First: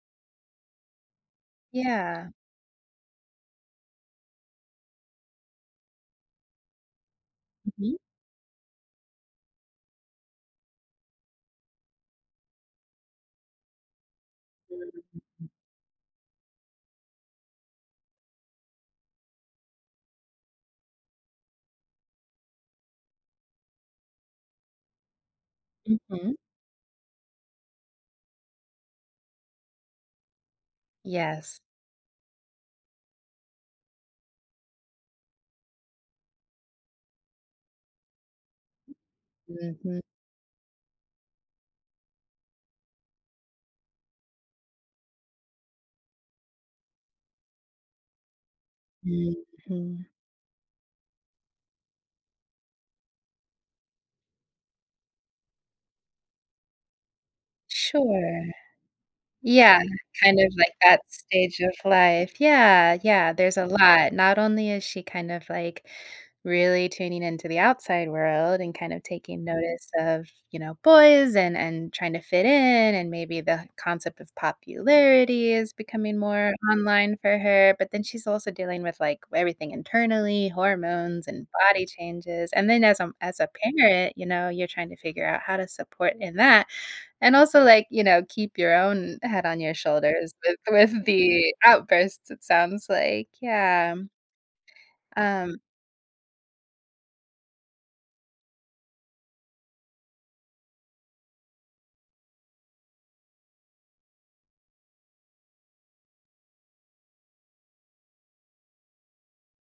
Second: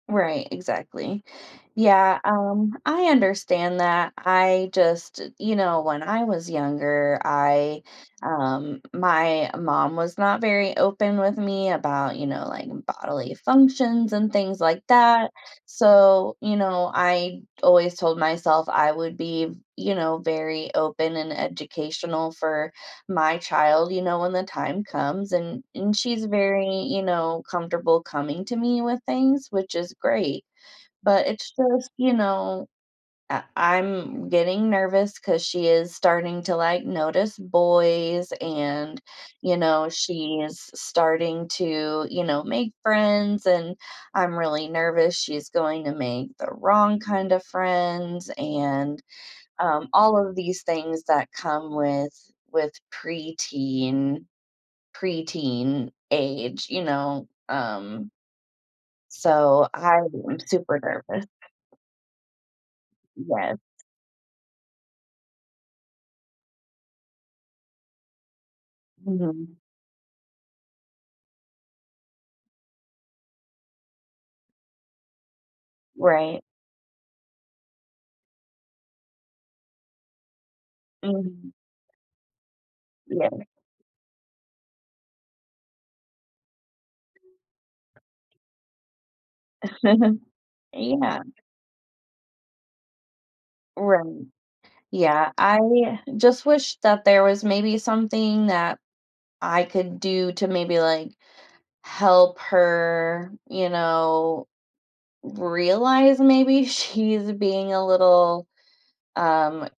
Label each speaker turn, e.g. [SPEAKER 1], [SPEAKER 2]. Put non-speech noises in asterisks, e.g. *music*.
[SPEAKER 1] Right, exactly. Yeah,
[SPEAKER 2] Yeah.
[SPEAKER 1] um, I understand that. I just you know, when I was younger, I,
[SPEAKER 2] Mhm.
[SPEAKER 1] um my mom was not very open with me about, you know, like, bodily functions and things like that.
[SPEAKER 2] *unintelligible*
[SPEAKER 1] So, you know, I always told myself I would be, you know, very open and educational for my child, you know, when the time comes and and she's
[SPEAKER 2] Mhm.
[SPEAKER 1] very, you know, comfortable coming to me with things, which is great. But it's
[SPEAKER 2] Yes.
[SPEAKER 1] just, you know, I I'm getting nervous 'cause she is starting to, like, notice boys and, you know,
[SPEAKER 2] Mhm.
[SPEAKER 1] she’s s starting to, you know, make friends and I'm really nervous she's going to make the wrong kinda friends and, um,
[SPEAKER 2] Mhm.
[SPEAKER 1] all of these things that come with with preteen preteen age, you know, um
[SPEAKER 2] Sure.
[SPEAKER 1] So,
[SPEAKER 2] Yeah,
[SPEAKER 1] I
[SPEAKER 2] kind
[SPEAKER 1] am
[SPEAKER 2] of like
[SPEAKER 1] super
[SPEAKER 2] that
[SPEAKER 1] nervous.
[SPEAKER 2] stage of life. Yeah, yeah, there's
[SPEAKER 1] Yes.
[SPEAKER 2] a lot. Not only is she kind of, like, really tuning into the outside world and kind of taking
[SPEAKER 1] Mhm.
[SPEAKER 2] notice of, you know, boys and and trying to fit in, and maybe the concept of popularity is becoming
[SPEAKER 1] Right.
[SPEAKER 2] more online for her, but then she's also dealing with, like, everything internally, hormones and
[SPEAKER 1] Mhm.
[SPEAKER 2] body changes. And then as, um, as
[SPEAKER 1] Yeah.
[SPEAKER 2] a parent, you know, you're trying to figure out how to support in that. And also, like, you know, keep your own head on your
[SPEAKER 1] *chuckles*
[SPEAKER 2] shoulders with with
[SPEAKER 1] Yeah.
[SPEAKER 2] the outbursts, it sounds like. Yeah.
[SPEAKER 1] Right, yeah,
[SPEAKER 2] Um
[SPEAKER 1] I just wish that there was maybe something that I could do to maybe, like, help her, you know, realize maybe she's being a little, um